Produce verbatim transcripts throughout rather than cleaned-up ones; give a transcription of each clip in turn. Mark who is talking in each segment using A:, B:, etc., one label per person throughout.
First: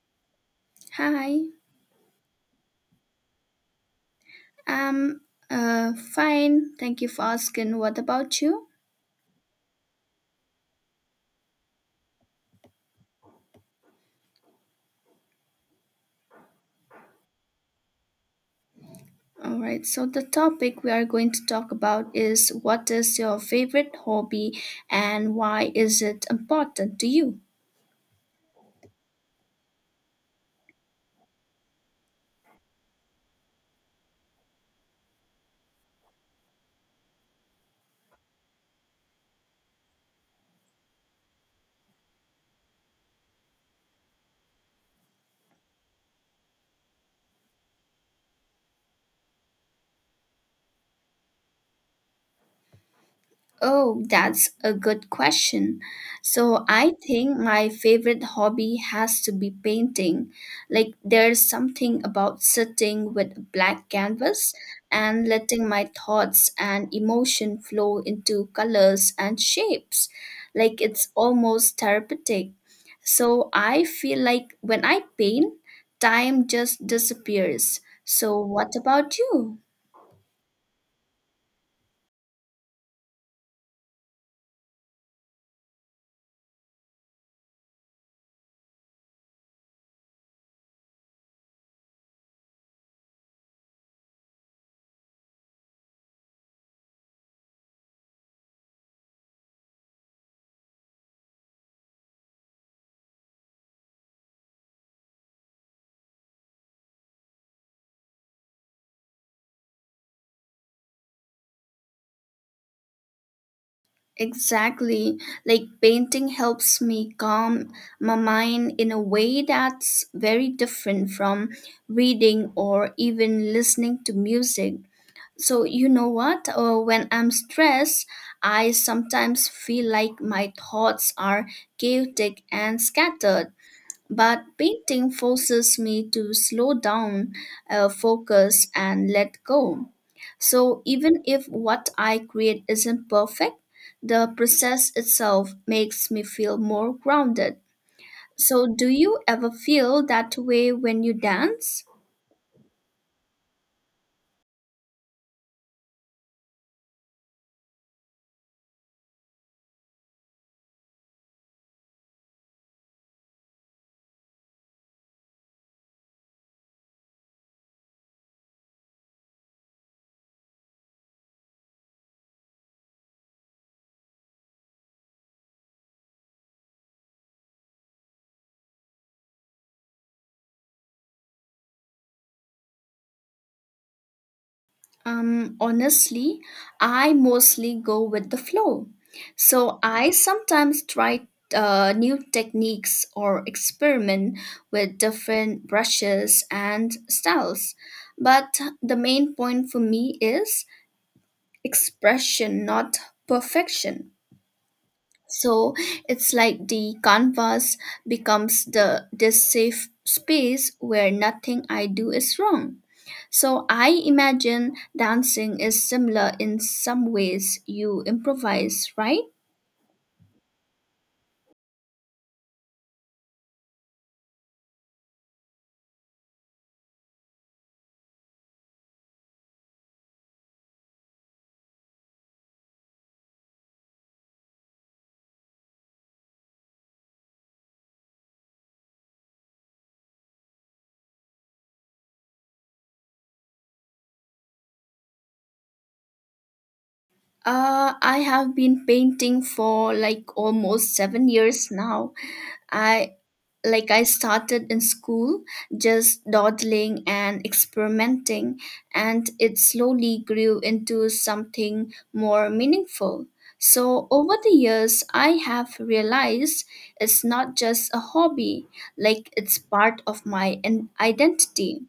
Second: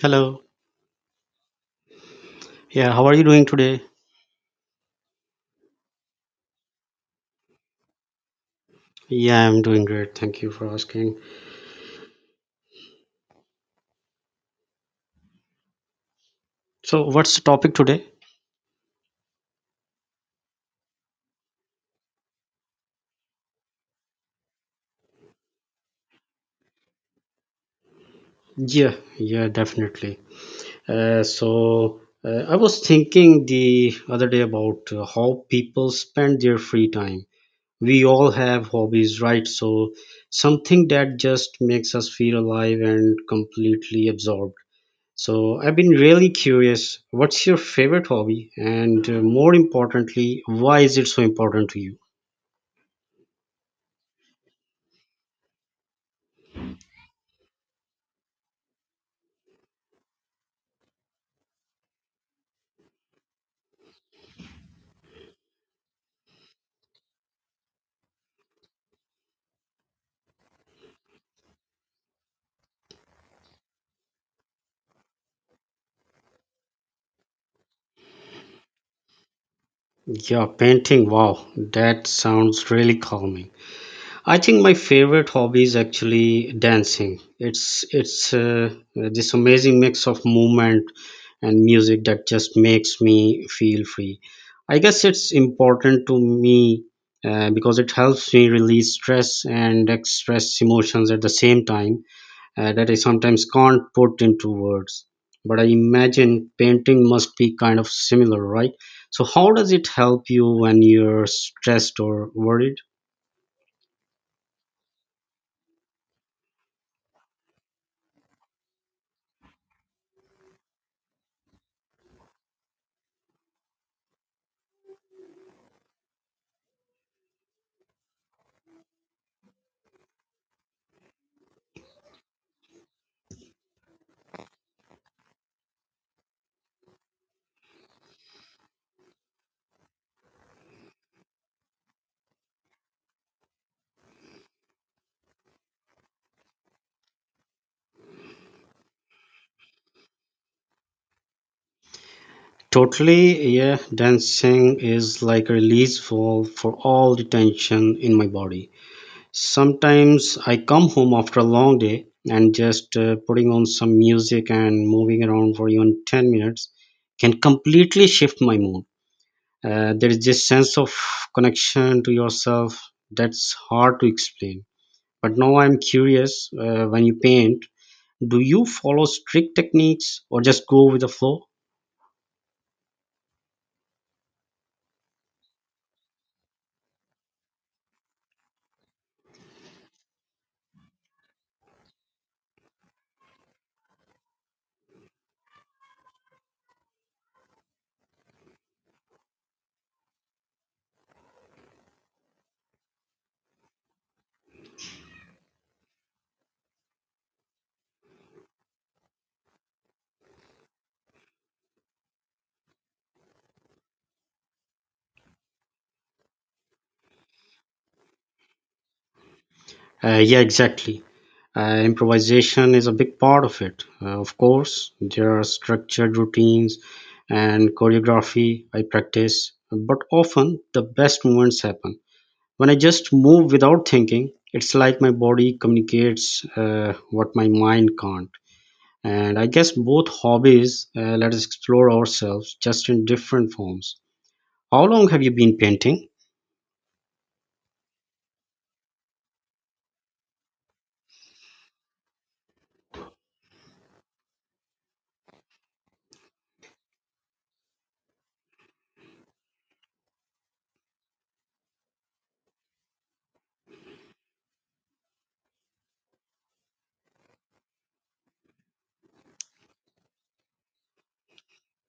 A: Hello.
B: Hi,
A: Yeah, how are you doing today?
B: I'm uh, fine. Thank you for asking. What about you?
A: Yeah, I'm doing great. Thank you for asking. So, what's the topic today?
B: All right, so the topic we are going to talk about is what is your favorite hobby and why is it important to you?
A: Yeah, yeah, definitely. Uh, so, uh, I was thinking the other day about uh, how people spend their free time. We all have hobbies, right? So, something that just makes us feel alive and completely absorbed. So, I've been really curious, what's your favorite hobby? And uh, more importantly, why is it so important to you?
B: Oh, that's a good question. So, I think my favorite hobby has to be painting. Like, there's something about sitting with a black canvas and letting my thoughts and emotion flow into colors and shapes. Like, it's almost therapeutic. So, I feel like when I paint, time just disappears. So, what about you?
A: Yeah, painting. Wow, that sounds really calming. I think my favorite hobby is actually dancing. It's it's uh, this amazing mix of movement and music that just makes me feel free. I guess it's important to me uh, because it helps me release stress and express emotions at the same time uh, that I sometimes can't put into words. But I imagine painting must be kind of similar, right? So, how does it help you when you're stressed or worried?
B: Exactly. Like painting helps me calm my mind in a way that's very different from reading or even listening to music. So, you know what? Uh, when I'm stressed, I sometimes feel like my thoughts are chaotic and scattered. But painting forces me to slow down, uh, focus, and let go. So even if what I create isn't perfect, the process itself makes me feel more grounded. So, do you ever feel that way when you dance?
A: Totally, yeah. Dancing is like a release for for all the tension in my body. Sometimes I come home after a long day and just uh, putting on some music and moving around for even ten minutes can completely shift my mood uh, There is this sense of connection to yourself that's hard to explain, but now I'm curious uh, When you paint, do you follow strict techniques or just go with the flow?
B: Um, honestly, I mostly go with the flow. So I sometimes try uh, new techniques or experiment with different brushes and styles. But the main point for me is expression, not perfection. So it's like the canvas becomes the this safe space where nothing I do is wrong. So I imagine dancing is similar in some ways. You improvise, right?
A: Uh, yeah, exactly. Uh, improvisation is a big part of it. Uh, of course, there are structured routines and choreography I practice, but often the best moments happen when I just move without thinking. It's like my body communicates uh, what my mind can't. And I guess both hobbies uh, let us explore ourselves just in different forms. How long have you been painting?
B: Uh, I have been painting for like almost seven years now. I like I started in school just dawdling and experimenting, and it slowly grew into something more meaningful. So over the years I have realized it's not just a hobby, like it's part of my in- identity.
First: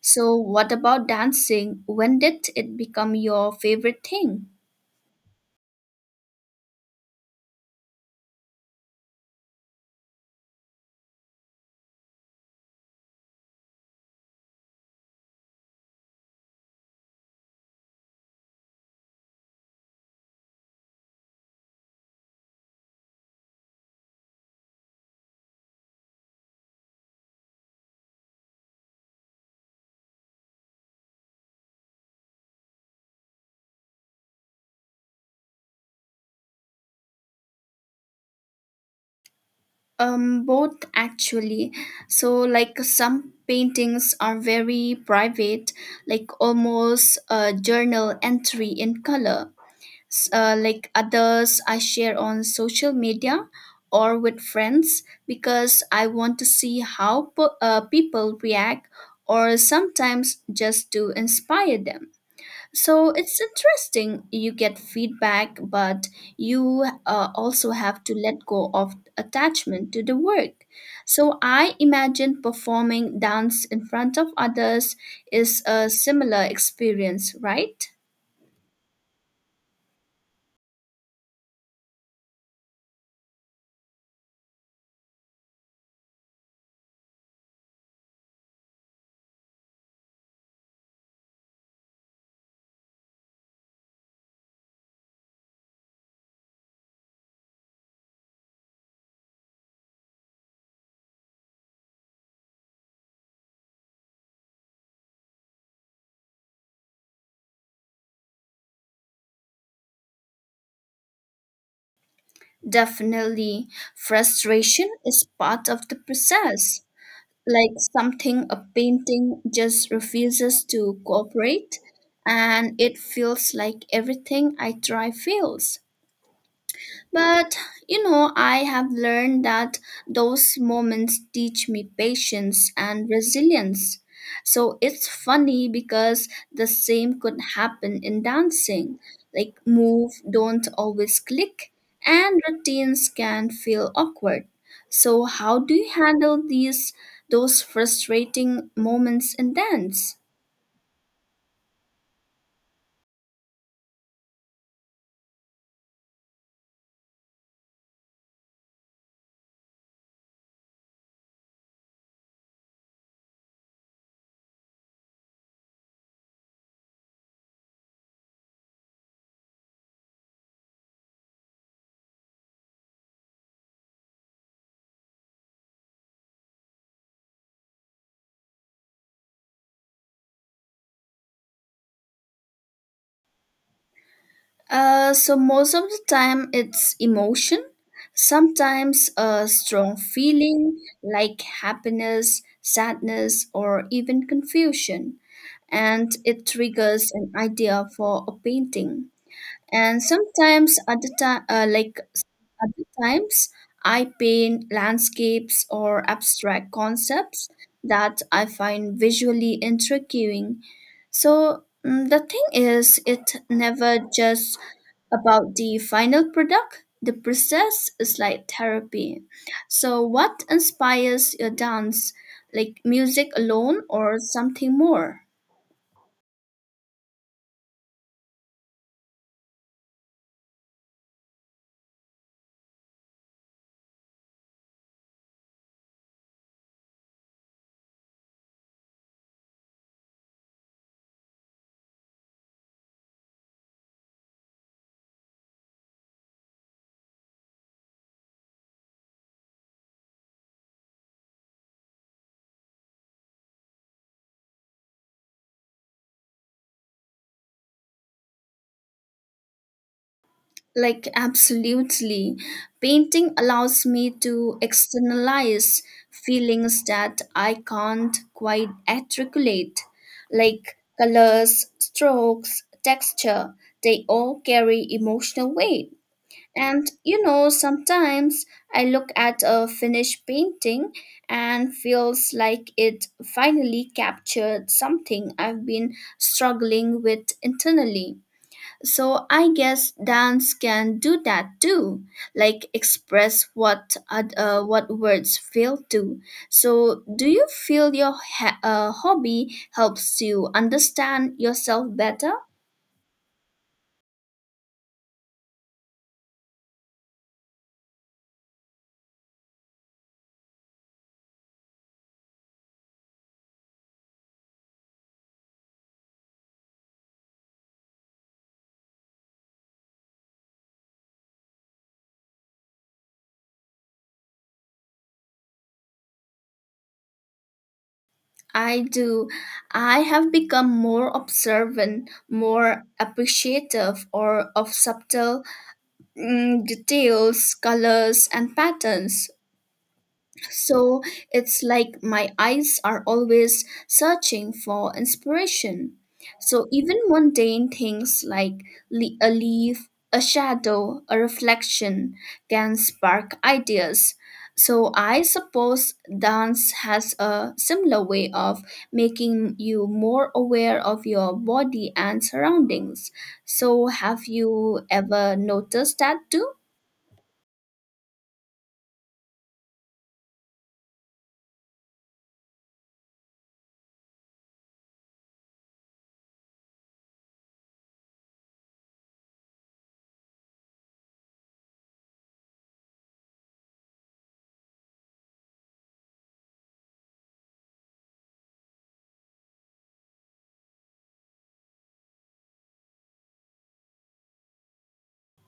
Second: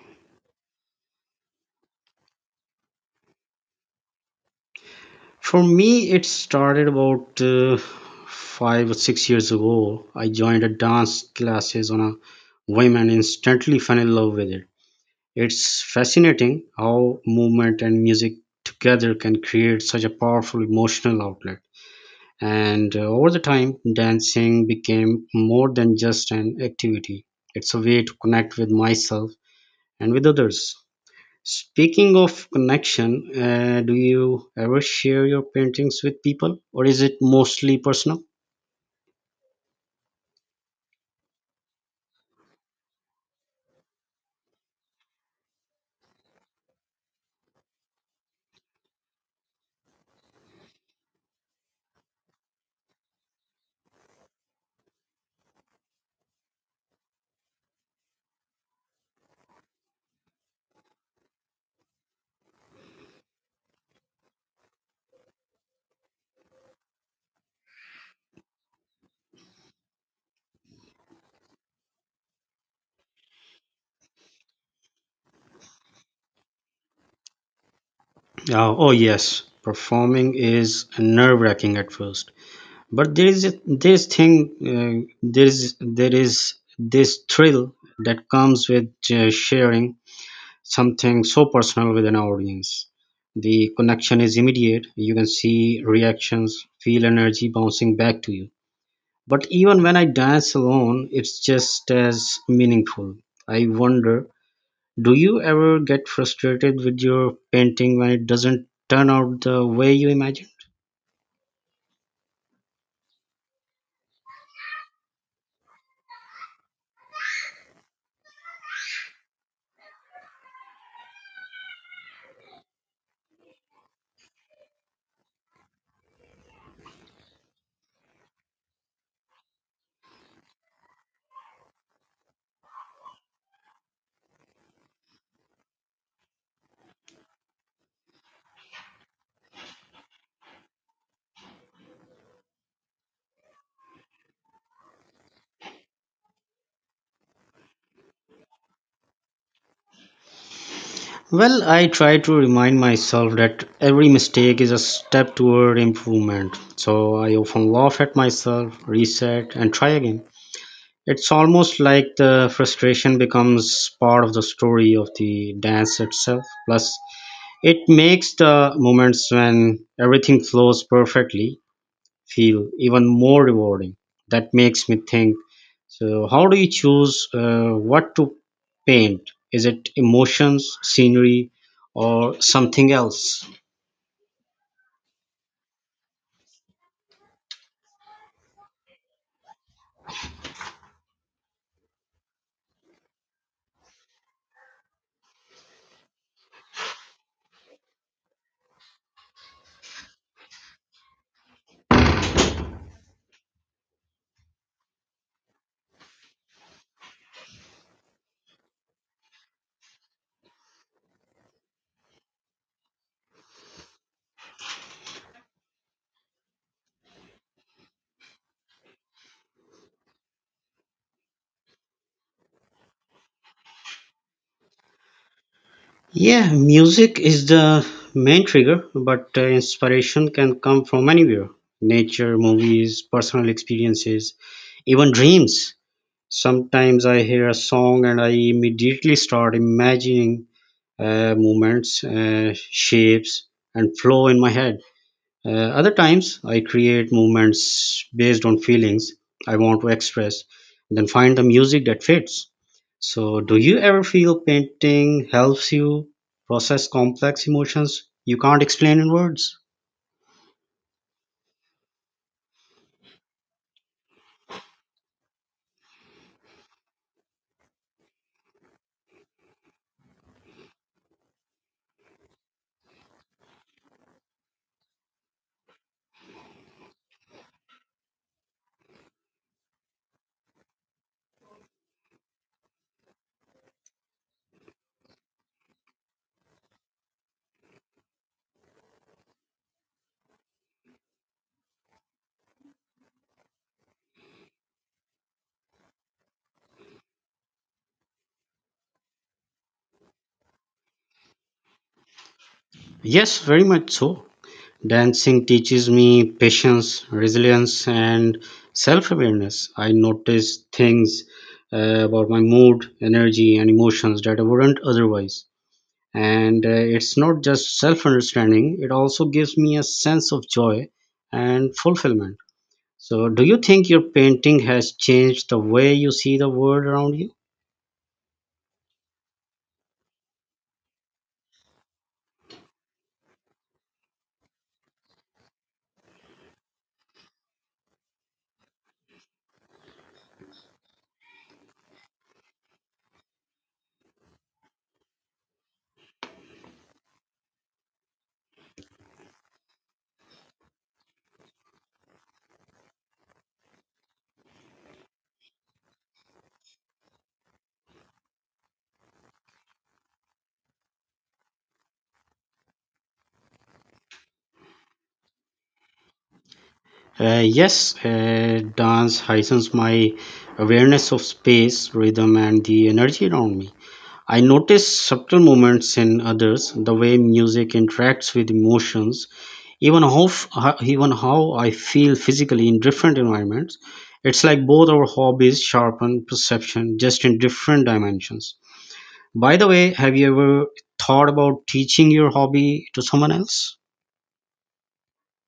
B: So what about dancing? When did it become your favorite thing?
A: For me it started about uh, five or six years ago. I joined a dance classes on a whim and instantly fell in love with it. It's fascinating how movement and music together can create such a powerful emotional outlet. And uh, over the time, dancing became more than just an activity. It's a way to connect with myself and with others. Speaking of connection, uh, do you ever share your paintings with people, or is it mostly personal?
B: Um, both actually. So, like some paintings are very private, like almost a journal entry in color. S- Uh, like others, I share on social media or with friends because I want to see how po- uh, people react, or sometimes just to inspire them. So it's interesting. You get feedback, but you uh, also have to let go of attachment to the work. So I imagine performing dance in front of others is a similar experience, right?
A: Uh, oh, yes, performing is nerve wracking at first, but there is a- this thing, uh, there, is, there is this thrill that comes with uh, sharing something so personal with an audience. The connection is immediate, you can see reactions, feel energy bouncing back to you. But even when I dance alone, it's just as meaningful. I wonder, do you ever get frustrated with your painting when it doesn't turn out the way you imagined?
B: Definitely. Frustration is part of the process. Like something, a painting just refuses to cooperate, and it feels like everything I try fails. But you know, I have learned that those moments teach me patience and resilience. So it's funny because the same could happen in dancing. Like, move don't always click, and routines can feel awkward. So, how do you handle these those frustrating moments in dance?
A: Well, I try to remind myself that every mistake is a step toward improvement. So I often laugh at myself, reset, and try again. It's almost like the frustration becomes part of the story of the dance itself. Plus, it makes the moments when everything flows perfectly feel even more rewarding. That makes me think. So, how do you choose uh, what to paint? Is it emotions, scenery, or something else?
B: Uh, so most of the time it's emotion, sometimes a strong feeling like happiness, sadness, or even confusion, and it triggers an idea for a painting. And sometimes other time, uh, like other times, I paint landscapes or abstract concepts that I find visually intriguing. So mm, the thing is, it never just about the final product. The process is like therapy. So, what inspires your dance? Like music alone or something more?
A: Yeah, music is the main trigger, but uh, inspiration can come from anywhere: nature, movies, personal experiences, even dreams. Sometimes I hear a song and I immediately start imagining uh, movements, uh, shapes, and flow in my head. Uh, other times, I create movements based on feelings I want to express, and then find the music that fits. So, do you ever feel painting helps you process complex emotions you can't explain in words?
B: Like, absolutely. Painting allows me to externalize feelings that I can't quite articulate. Like colors, strokes, texture, they all carry emotional weight. And you know, sometimes I look at a finished painting and feels like it finally captured something I've been struggling with internally. So I guess dance can do that too, like express what ad- uh, what words fail to. So do you feel your ha- uh, hobby helps you understand yourself better?
A: Yes, very much so. Dancing teaches me patience, resilience, and self awareness. I notice things uh, about my mood, energy, and emotions that I wouldn't otherwise. And uh, it's not just self understanding, it also gives me a sense of joy and fulfillment. So, do you think your painting has changed the way you see the world around you?
B: I do. I have become more observant, more appreciative or of subtle mm, details, colors, and patterns. So it's like my eyes are always searching for inspiration. So even mundane things like le- a leaf, a shadow, a reflection can spark ideas. So I suppose dance has a similar way of making you more aware of your body and surroundings. So have you ever noticed that too?
A: Uh, yes, uh, dance heightens my awareness of space, rhythm, and the energy around me. I notice subtle movements in others, the way music interacts with emotions, even how, f- how- even how I feel physically in different environments. It's like both our hobbies sharpen perception just in different dimensions. By the way, have you ever thought about teaching your hobby to someone else?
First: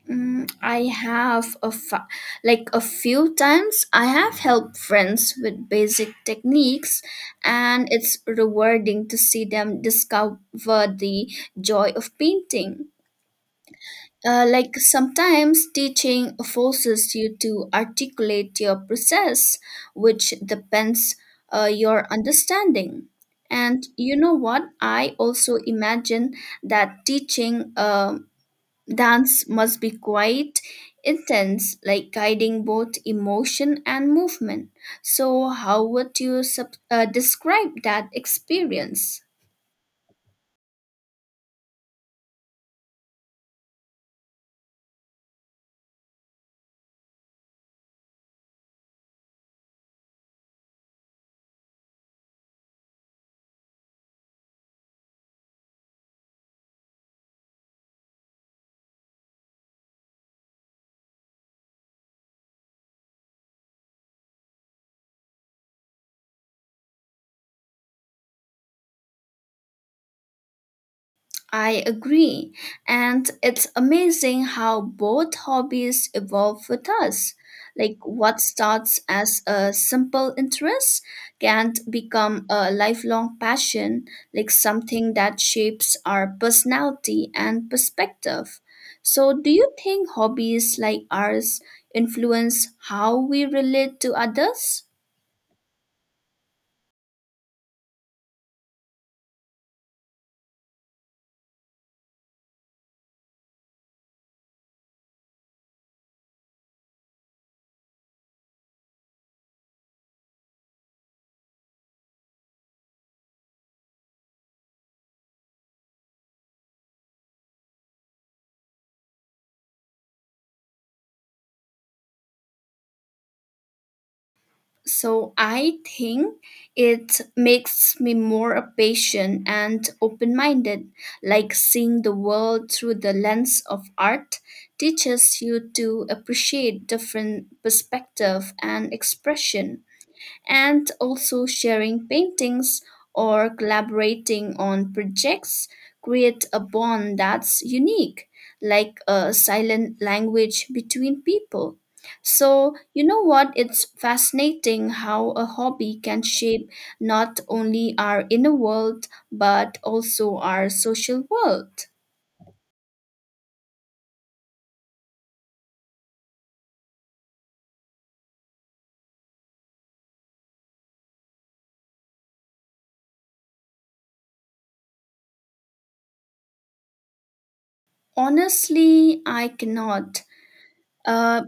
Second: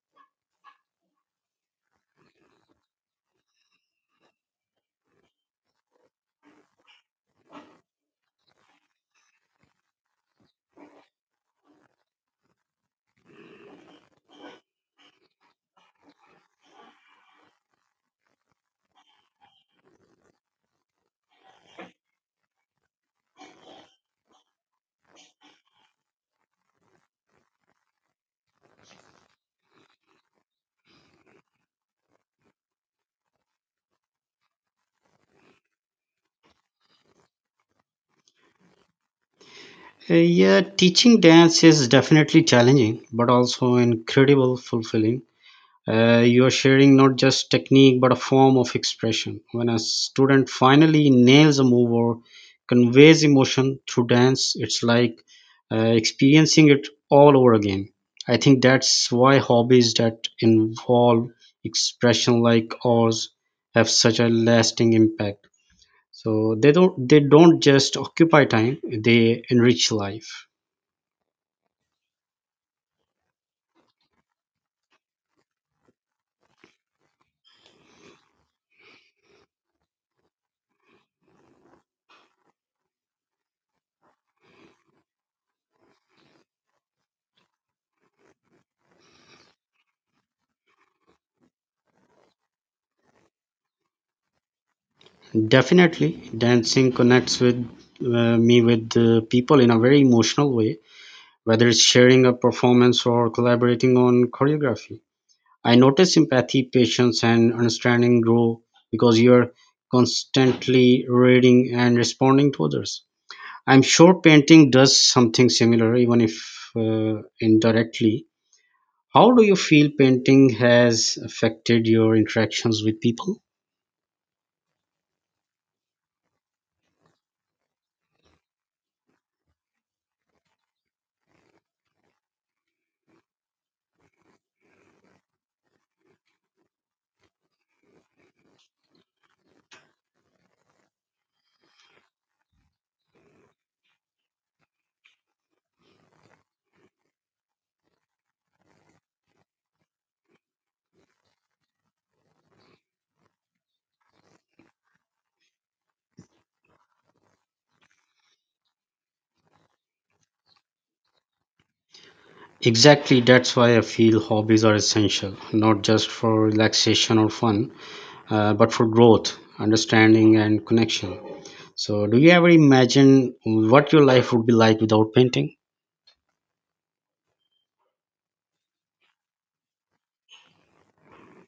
B: Mm, I have a fa- like a few times I have helped friends with basic techniques, and it's rewarding to see them discover the joy of painting. Uh, like sometimes teaching forces you to articulate your process, which depends uh, your understanding. And you know what? I also imagine that teaching um dance must be quite intense, like guiding both emotion and movement. So, how would you sub- uh, describe that experience?
A: Uh, yeah, teaching dance is definitely challenging, but also incredible fulfilling. Uh, you're sharing not just technique but a form of expression. When a student finally nails a move or conveys emotion through dance, it's like uh, experiencing it all over again. I think that's why hobbies that involve expression like ours have such a lasting impact. So they don't they don't just occupy time; they enrich life.
B: I agree. And it's amazing how both hobbies evolve with us. Like what starts as a simple interest can become a lifelong passion, like something that shapes our personality and perspective. So, do you think hobbies like ours influence how we relate to others?
A: Definitely, dancing connects with uh, me with uh, people in a very emotional way, whether it's sharing a performance or collaborating on choreography. I notice empathy, patience, and understanding grow because you're constantly reading and responding to others. I'm sure painting does something similar, even if uh, indirectly. How do you feel painting has affected your interactions with people?
B: So I think it makes me more patient and open minded. Like seeing the world through the lens of art teaches you to appreciate different perspective and expression, and also sharing paintings or collaborating on projects create a bond that's unique, like a silent language between people. So, you know what? It's fascinating how a hobby can shape not only our inner world but also our social world.
A: Exactly, that's why I feel hobbies are essential, not just for relaxation or fun, uh, but for growth, understanding, and connection. So, do you ever imagine what your life would be like without painting?
B: Honestly, I cannot. Uh,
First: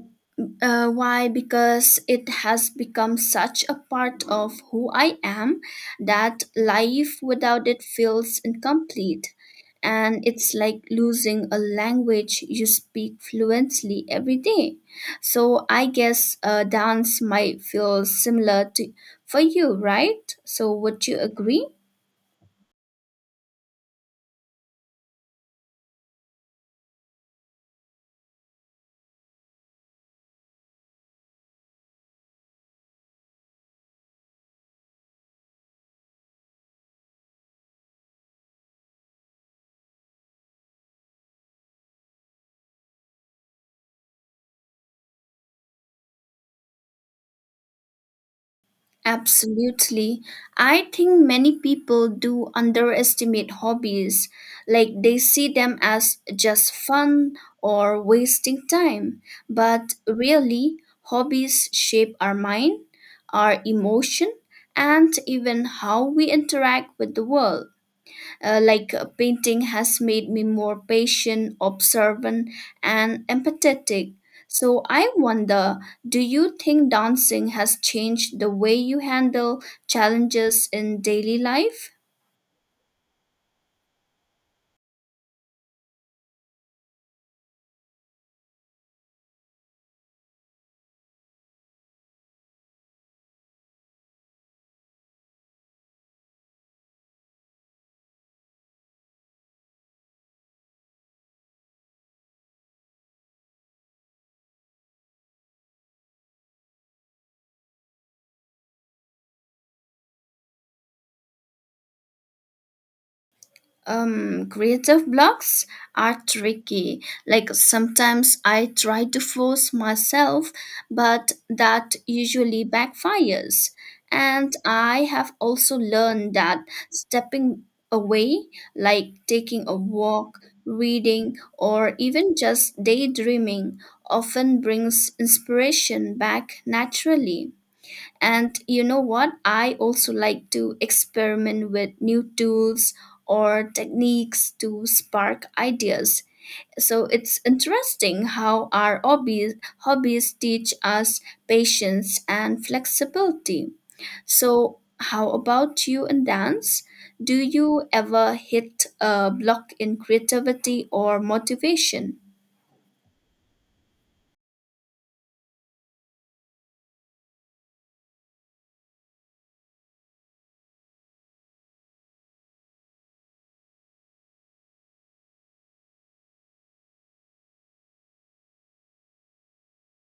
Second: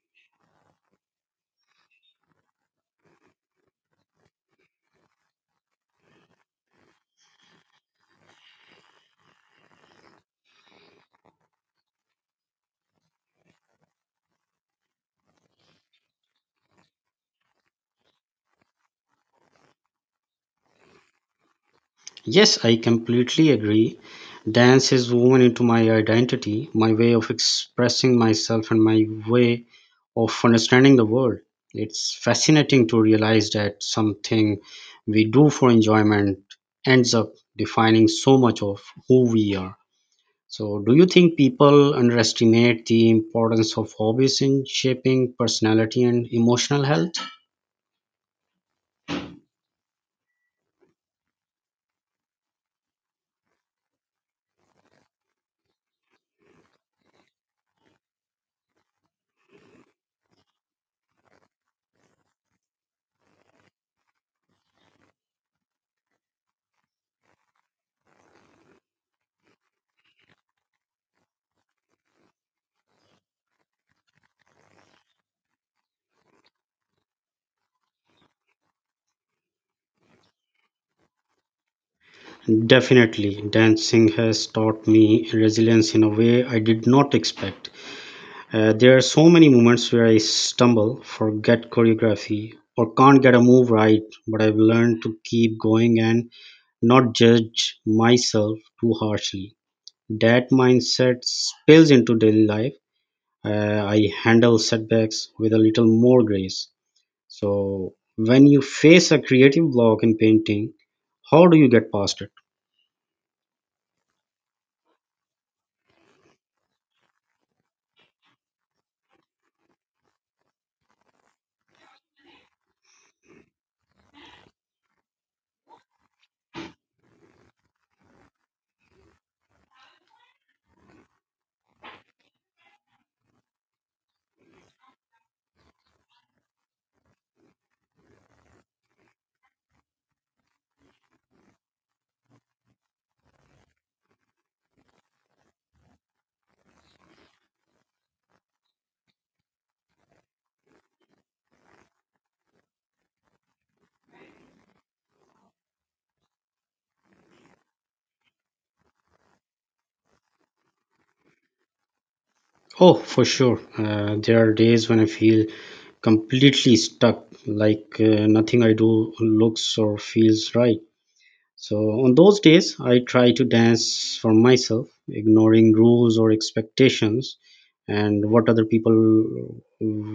B: Uh, why? Because it has become such a part of who I am that life without it feels incomplete. And it's like losing a language you speak fluently every day. So I guess uh, dance might feel similar to for you, right? So would you agree?
A: Yes, I completely agree. Dance is woven into my identity, my way of expressing myself, and my way of understanding the world. It's fascinating to realize that something we do for enjoyment ends up defining so much of who we are. So, do you think people underestimate the importance of hobbies in shaping personality and emotional health?
B: Absolutely. I think many people do underestimate hobbies, like they see them as just fun or wasting time. But really, hobbies shape our mind, our emotion, and even how we interact with the world. Uh, like uh, painting has made me more patient, observant, and empathetic. So I wonder, do you think dancing has changed the way you handle challenges in daily life?
A: Definitely, dancing has taught me resilience in a way I did not expect. Uh, there are so many moments where I stumble, forget choreography, or can't get a move right, but I've learned to keep going and not judge myself too harshly. That mindset spills into daily life. Uh, I handle setbacks with a little more grace. So, when you face a creative block in painting, how do you get past it?
B: Um, creative blocks are tricky. Like sometimes I try to force myself, but that usually backfires. And I have also learned that stepping away, like taking a walk, reading, or even just daydreaming, often brings inspiration back naturally. And you know what? I also like to experiment with new tools or techniques to spark ideas. So it's interesting how our hobbies, hobbies teach us patience and flexibility. So, how about you in dance? Do you ever hit a block in creativity or motivation?
A: Oh, for sure. Uh, there are days when I feel completely stuck, like uh, nothing I do looks or feels right. So, on those days, I try to dance for myself, ignoring rules or expectations and what other people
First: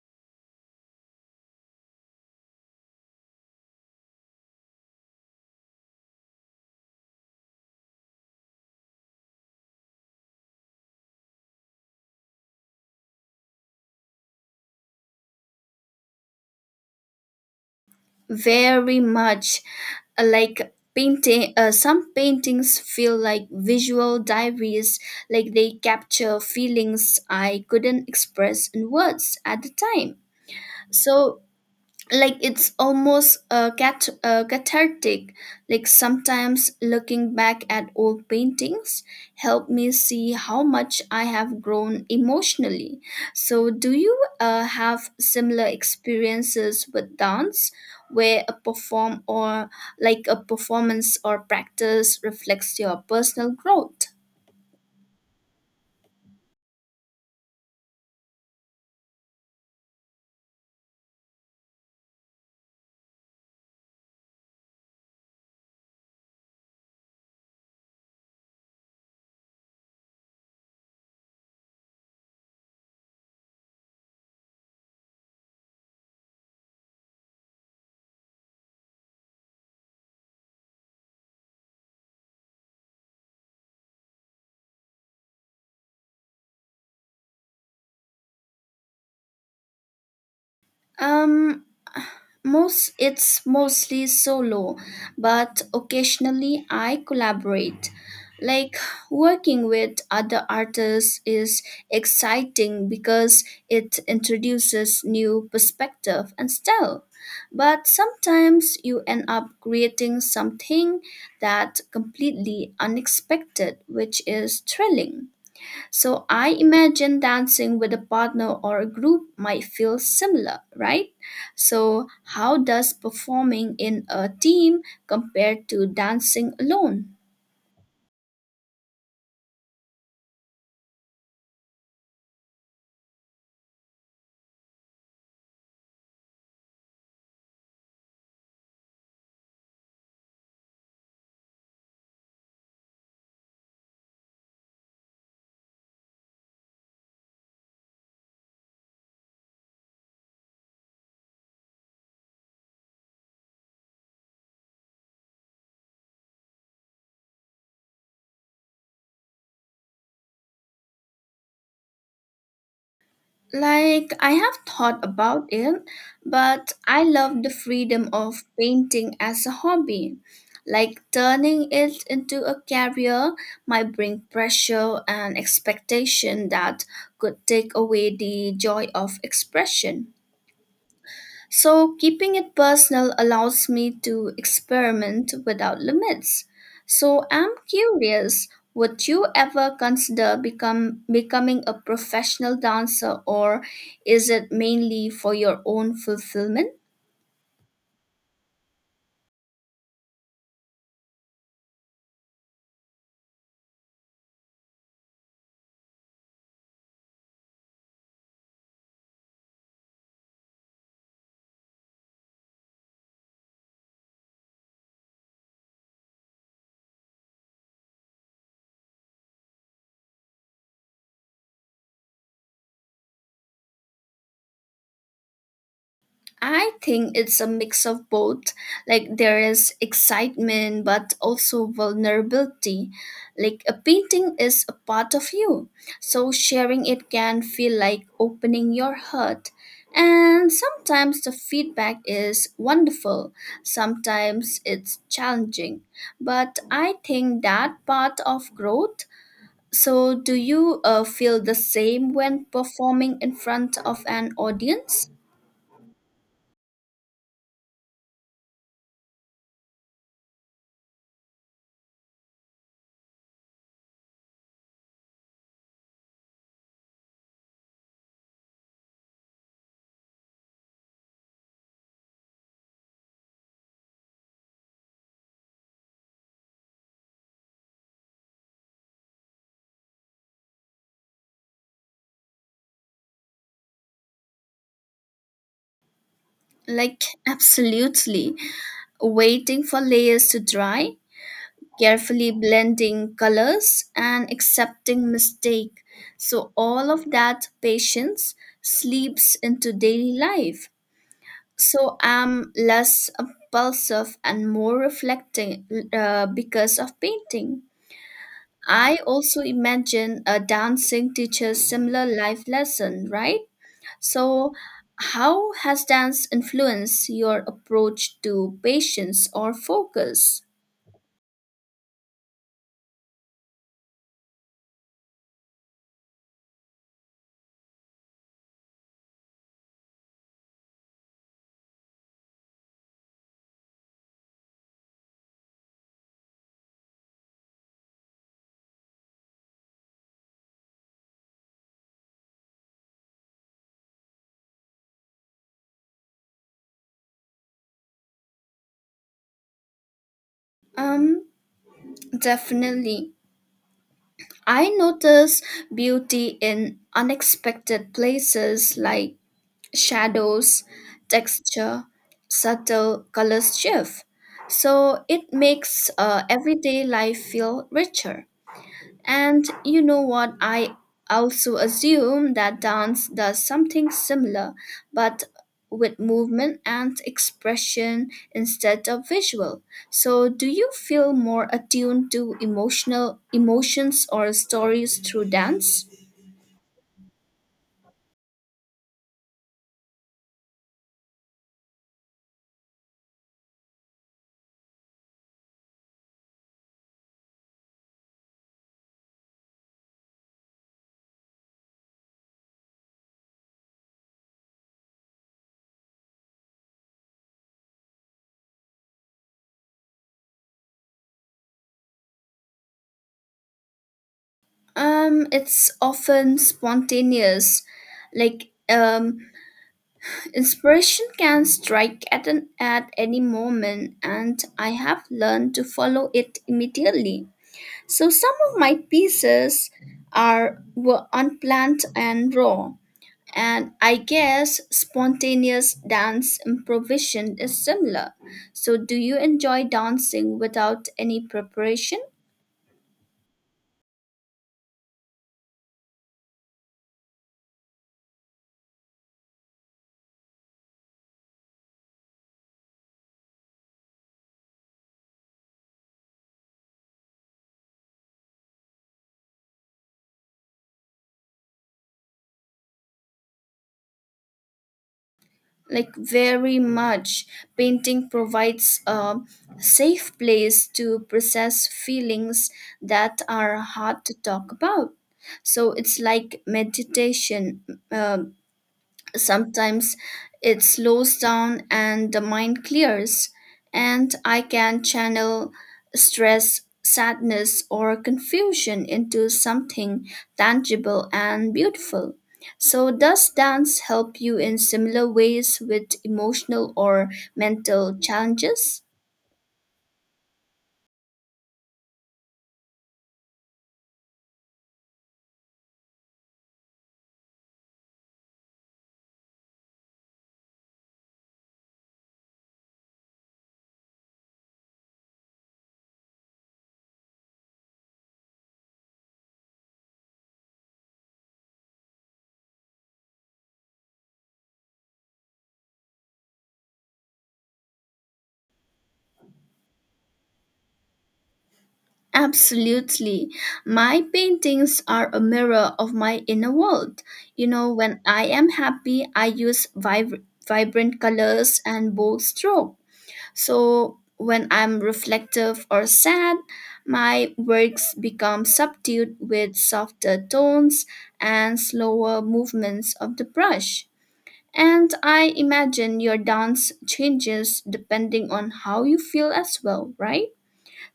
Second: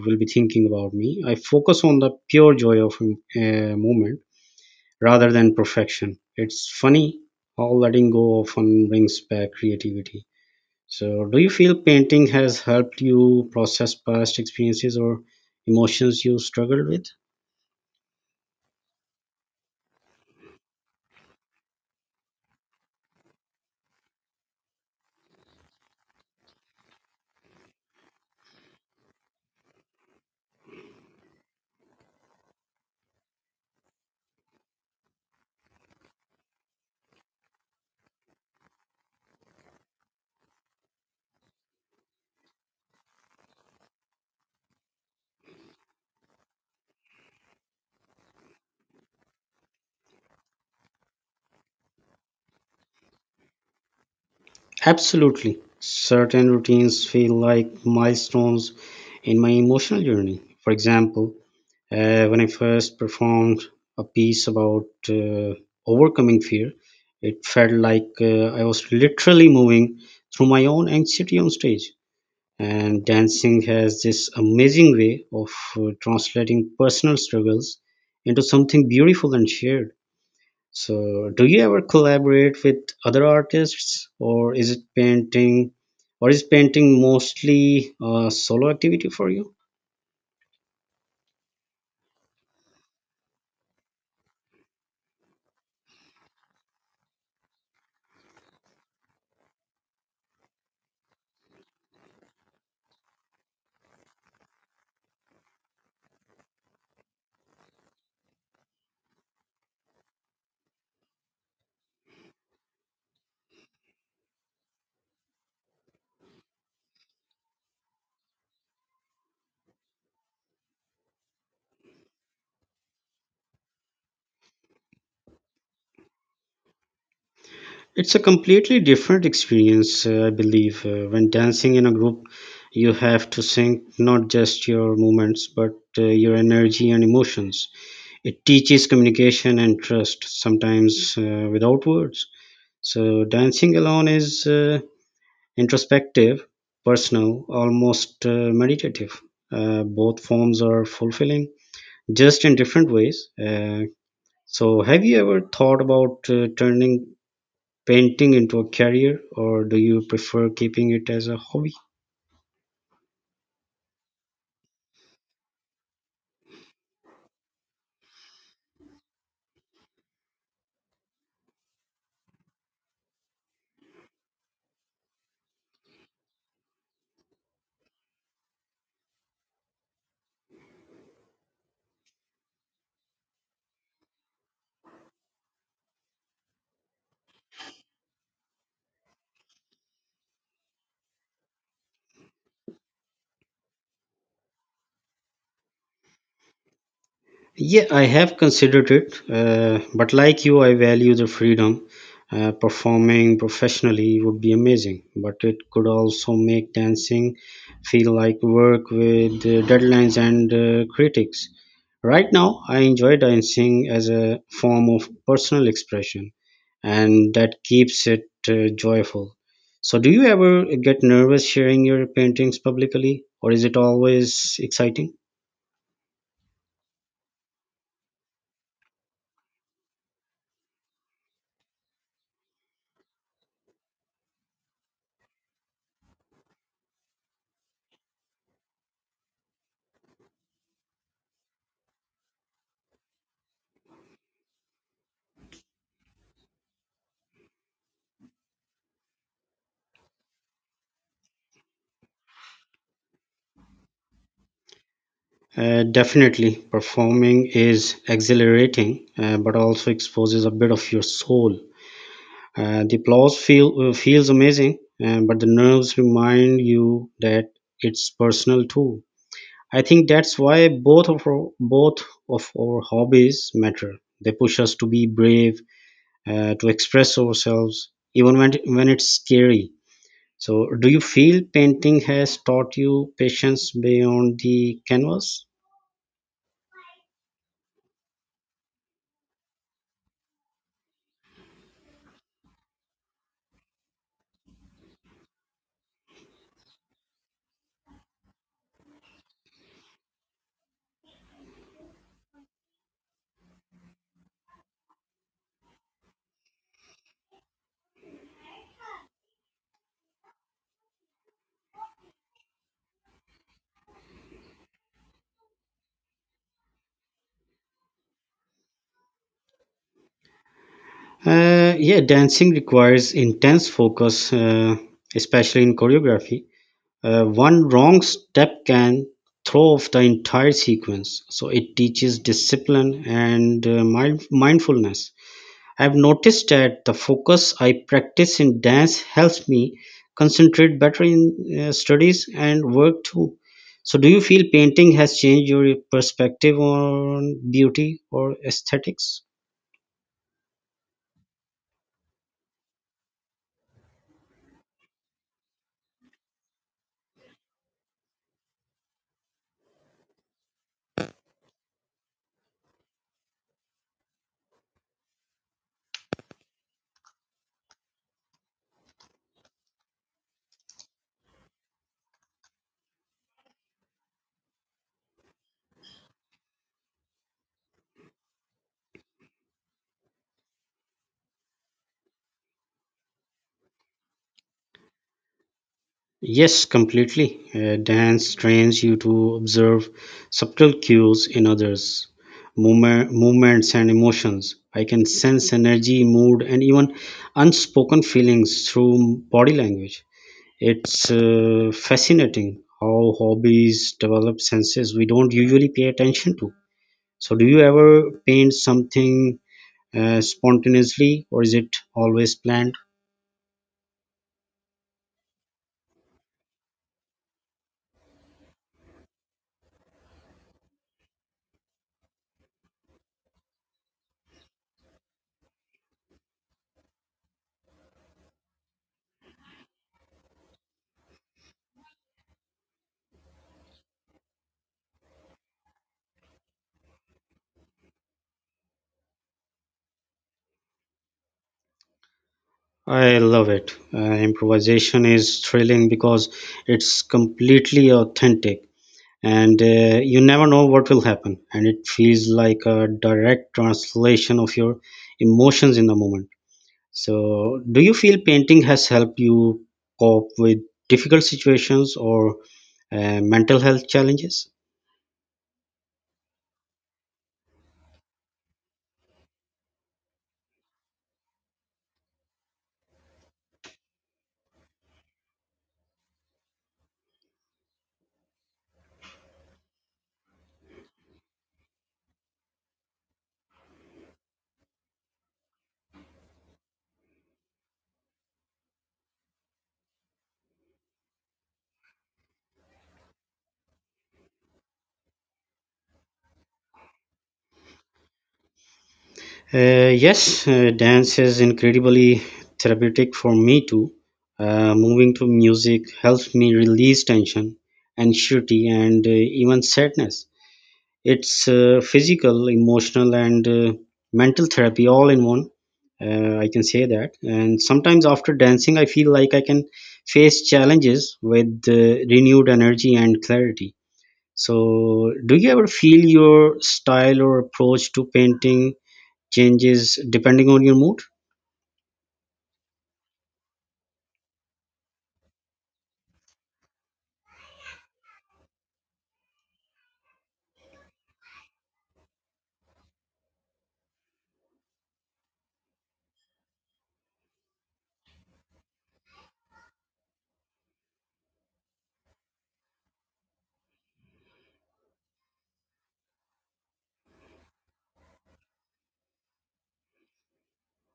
A: will be thinking about me. I focus on the pure joy of um, a moment rather than perfection. It's funny how letting go often brings back creativity. So, do you feel painting has helped you process past experiences or emotions you struggled with?
B: Very much. Uh, like painting, uh, some paintings feel like visual diaries, like they capture feelings I couldn't express in words at the time. So like it's almost uh, cat uh, cathartic. Like sometimes looking back at old paintings help me see how much I have grown emotionally. So do you uh, have similar experiences with dance where a perform or like a performance or practice reflects your personal growth?
A: Absolutely. Certain routines feel like milestones in my emotional journey. For example, uh, when I first performed a piece about uh, overcoming fear, it felt like uh, I was literally moving through my own anxiety on stage. And dancing has this amazing way of uh, translating personal struggles into something beautiful and shared. So do you ever collaborate with other artists, or is it painting or is painting mostly a solo activity for you?
B: Um Most It's mostly solo, but occasionally I collaborate. Like working with other artists is exciting because it introduces new perspective and style. But sometimes you end up creating something that completely unexpected, which is thrilling. So I imagine dancing with a partner or a group might feel similar, right? So, how does performing in a team compare to dancing alone?
A: It's a completely different experience. uh, I believe uh, when dancing in a group, you have to sync not just your movements but uh, your energy and emotions. It teaches communication and trust, sometimes uh, without words. So dancing alone is uh, introspective, personal, almost uh, meditative. Uh, both forms are fulfilling, just in different ways. Uh, so have you ever thought about uh, turning painting into a career, or do you prefer keeping it as a hobby?
B: Like, I have thought about it, but I love the freedom of painting as a hobby. Like, turning it into a career might bring pressure and expectation that could take away the joy of expression. So, keeping it personal allows me to experiment without limits. So, I'm curious, would you ever consider become becoming a professional dancer, or is it mainly for your own fulfillment?
A: Yeah, I have considered it, uh, but like you, I value the freedom. Uh, performing professionally would be amazing, but it could also make dancing feel like work with uh, deadlines and uh, critics. Right now, I enjoy dancing as a form of personal expression, and that keeps it uh, joyful. So, do you ever get nervous sharing your paintings publicly, or is it always exciting?
B: I think it's a mix of both. Like there is excitement, but also vulnerability. Like a painting is a part of you, so sharing it can feel like opening your heart. And sometimes the feedback is wonderful, sometimes it's challenging. But I think that part of growth. So, do you uh, feel the same when performing in front of an audience?
A: Uh, definitely, performing is exhilarating, uh, but also exposes a bit of your soul. Uh, the applause feel, uh, feels amazing, uh, but the nerves remind you that it's personal too. I think that's why both of our, both of our hobbies matter. They push us to be brave, uh, to express ourselves, even when when it's scary. So, do you feel painting has taught you patience beyond the canvas?
B: Like, absolutely. Waiting for layers to dry, carefully blending colors, and accepting mistake. So, all of that patience sleeps into daily life. So, I'm less impulsive and more reflecting uh, because of painting. I also imagine a dancing teacher's similar life lesson, right? So, how has dance influenced your approach to patience or focus?
A: Uh, yeah, dancing requires intense focus, uh, especially in choreography. Uh, one wrong step can throw off the entire sequence. So it teaches discipline and uh, mind- mindfulness. I've noticed that the focus I practice in dance helps me concentrate better in uh, studies and work too. So, do you feel painting has changed your perspective on beauty or aesthetics?
B: Um, Definitely. I notice beauty in unexpected places like shadows, texture, subtle color shift. So it makes uh, everyday life feel richer. And you know what? I also assume that dance does something similar, but with movement and expression instead of visual. So, do you feel more attuned to emotional emotions or stories through dance?
A: Yes, completely. Uh, dance trains you to observe subtle cues in others, movement, movements, and emotions. I can sense energy, mood, and even unspoken feelings through body language. It's uh, fascinating how hobbies develop senses we don't usually pay attention to. So, do you ever paint something uh, spontaneously, or is it always planned?
B: Um, it's often spontaneous, like um, inspiration can strike at an at any moment, and I have learned to follow it immediately. So some of my pieces are were unplanned and raw, and I guess spontaneous dance improvisation is similar. So do you enjoy dancing without any preparation?
A: I love it. Uh, improvisation is thrilling because it's completely authentic, and uh, you never know what will happen. And it feels like a direct translation of your emotions in the moment. So, do you feel painting has helped you cope with difficult situations or uh, mental health challenges?
B: Like very much, painting provides a safe place to process feelings that are hard to talk about. So it's like meditation. uh, Sometimes it slows down and the mind clears, and I can channel stress, sadness, or confusion into something tangible and beautiful. So, does dance help you in similar ways with emotional or mental challenges?
A: Uh, yes, uh, dance is incredibly therapeutic for me too. Uh, moving to music helps me release tension, anxiety, and uh, even sadness. It's uh, physical, emotional, and uh, mental therapy all in one. Uh, I can say that. And sometimes after dancing, I feel like I can face challenges with uh, renewed energy and clarity. So, do you ever feel your style or approach to painting changes depending on your mood?
B: Absolutely. My paintings are a mirror of my inner world. You know, when I am happy, I use vibr- vibrant colors and bold stroke. So, when I'm reflective or sad, my works become subdued with softer tones and slower movements of the brush. And I imagine your dance changes depending on how you feel as well, right?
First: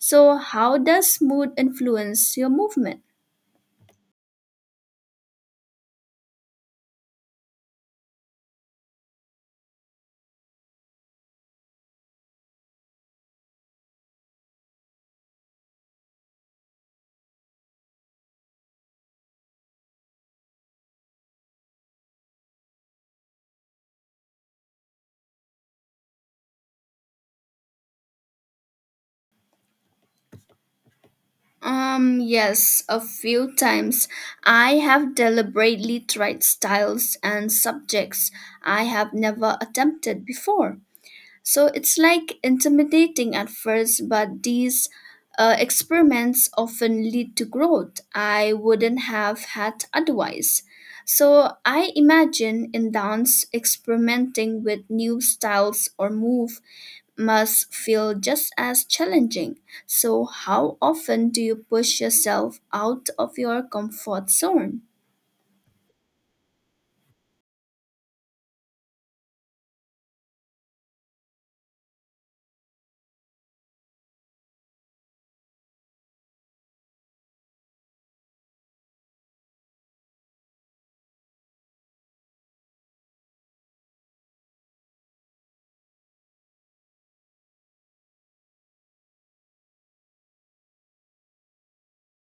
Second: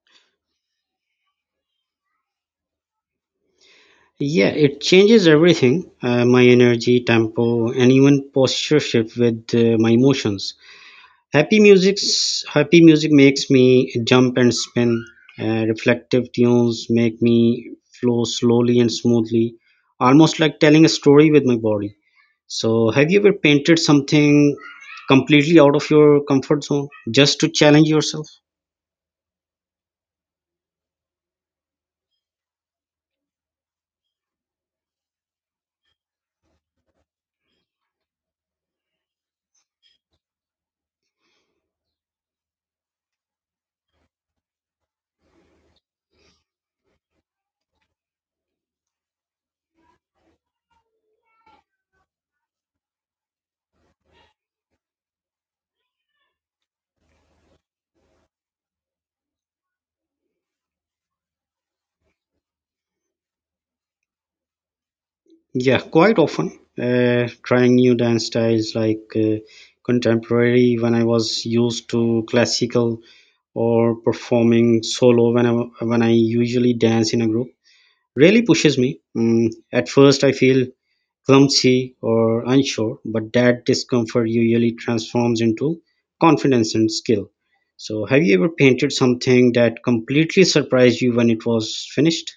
B: So, how does mood influence your movement?
A: Yeah, it changes everything: uh, my energy, tempo, and even posture shift with uh, my emotions. Happy music's happy music makes me jump and spin. Uh, reflective tunes make me flow slowly and smoothly, almost like telling a story with my body. So, have you ever painted something completely out of your comfort zone just to challenge yourself?
B: Um, yes, a few times I have deliberately tried styles and subjects I have never attempted before. So, it's like intimidating at first, but these uh, experiments often lead to growth I wouldn't have had otherwise. So, I imagine in dance experimenting with new styles or move must feel just as challenging. So, how often do you push yourself out of your comfort zone?
A: Yeah, quite often. Uh, trying new dance styles, like uh, contemporary when I was used to classical, or performing solo when I, when I usually dance in a group, really pushes me. Mm, at first, I feel clumsy or unsure, but that discomfort usually transforms into confidence and skill. So, have you ever painted something that completely surprised you when it was finished?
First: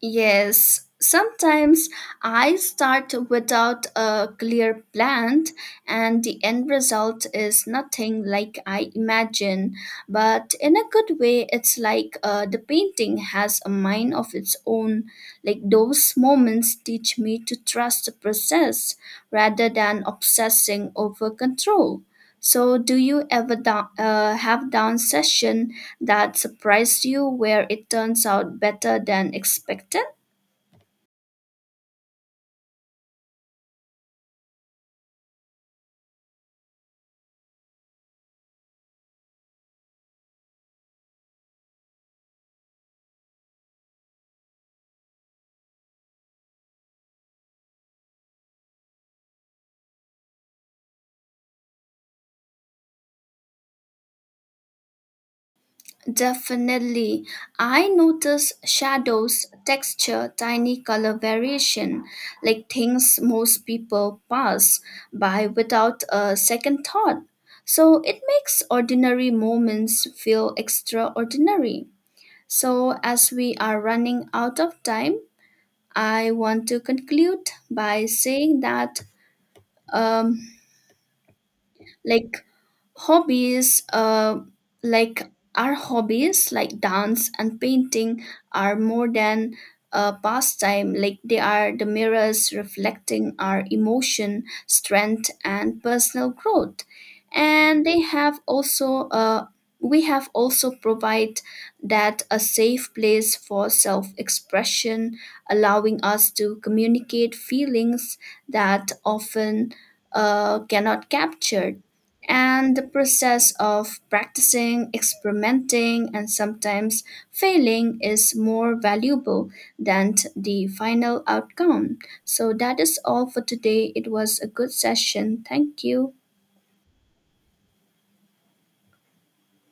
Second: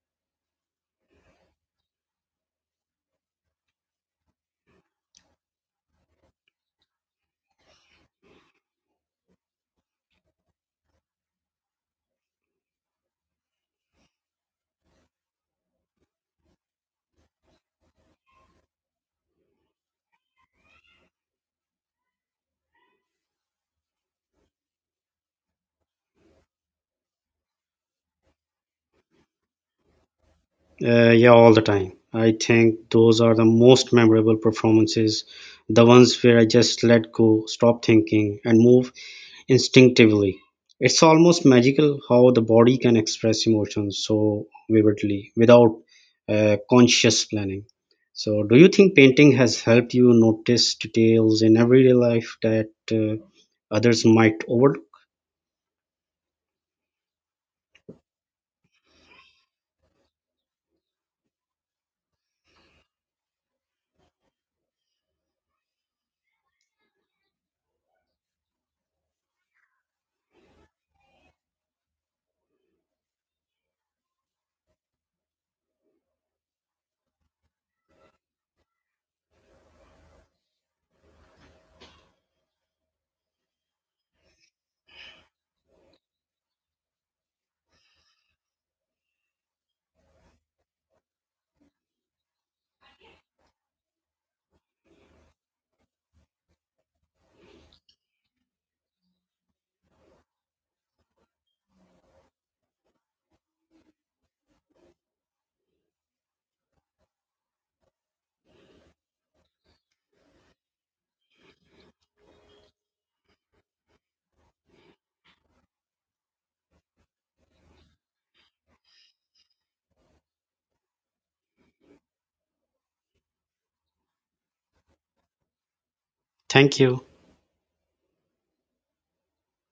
B: Yes, sometimes I start without a clear plan, and the end result is nothing like I imagine. But in a good way, it's like uh, the painting has a mind of its own. Like those moments teach me to trust the process rather than obsessing over control. So, do you ever down, uh, have down session that surprised you where it turns out better than expected?
A: Uh, yeah, all the time. I think those are the most memorable performances, the ones where I just let go, stop thinking, and move instinctively. It's almost magical how the body can express emotions so vividly without uh, conscious planning. So, do you think painting has helped you notice details in everyday life that uh, others might overlook?
B: Definitely. I notice shadows, texture, tiny color variation, like things most people pass by without a second thought. So, it makes ordinary moments feel extraordinary. So, as we are running out of time, I want to conclude by saying that um, like hobbies uh, like our hobbies like dance and painting are more than a pastime, like they are the mirrors reflecting our emotion strength and personal growth, and they have also uh, we have also provide that a safe place for self-expression, allowing us to communicate feelings that often uh, cannot capture, and the process of practicing, experimenting, and sometimes failing is more valuable than t- the final outcome. So, that is all for today. It was a good session. Thank you.
A: Thank you.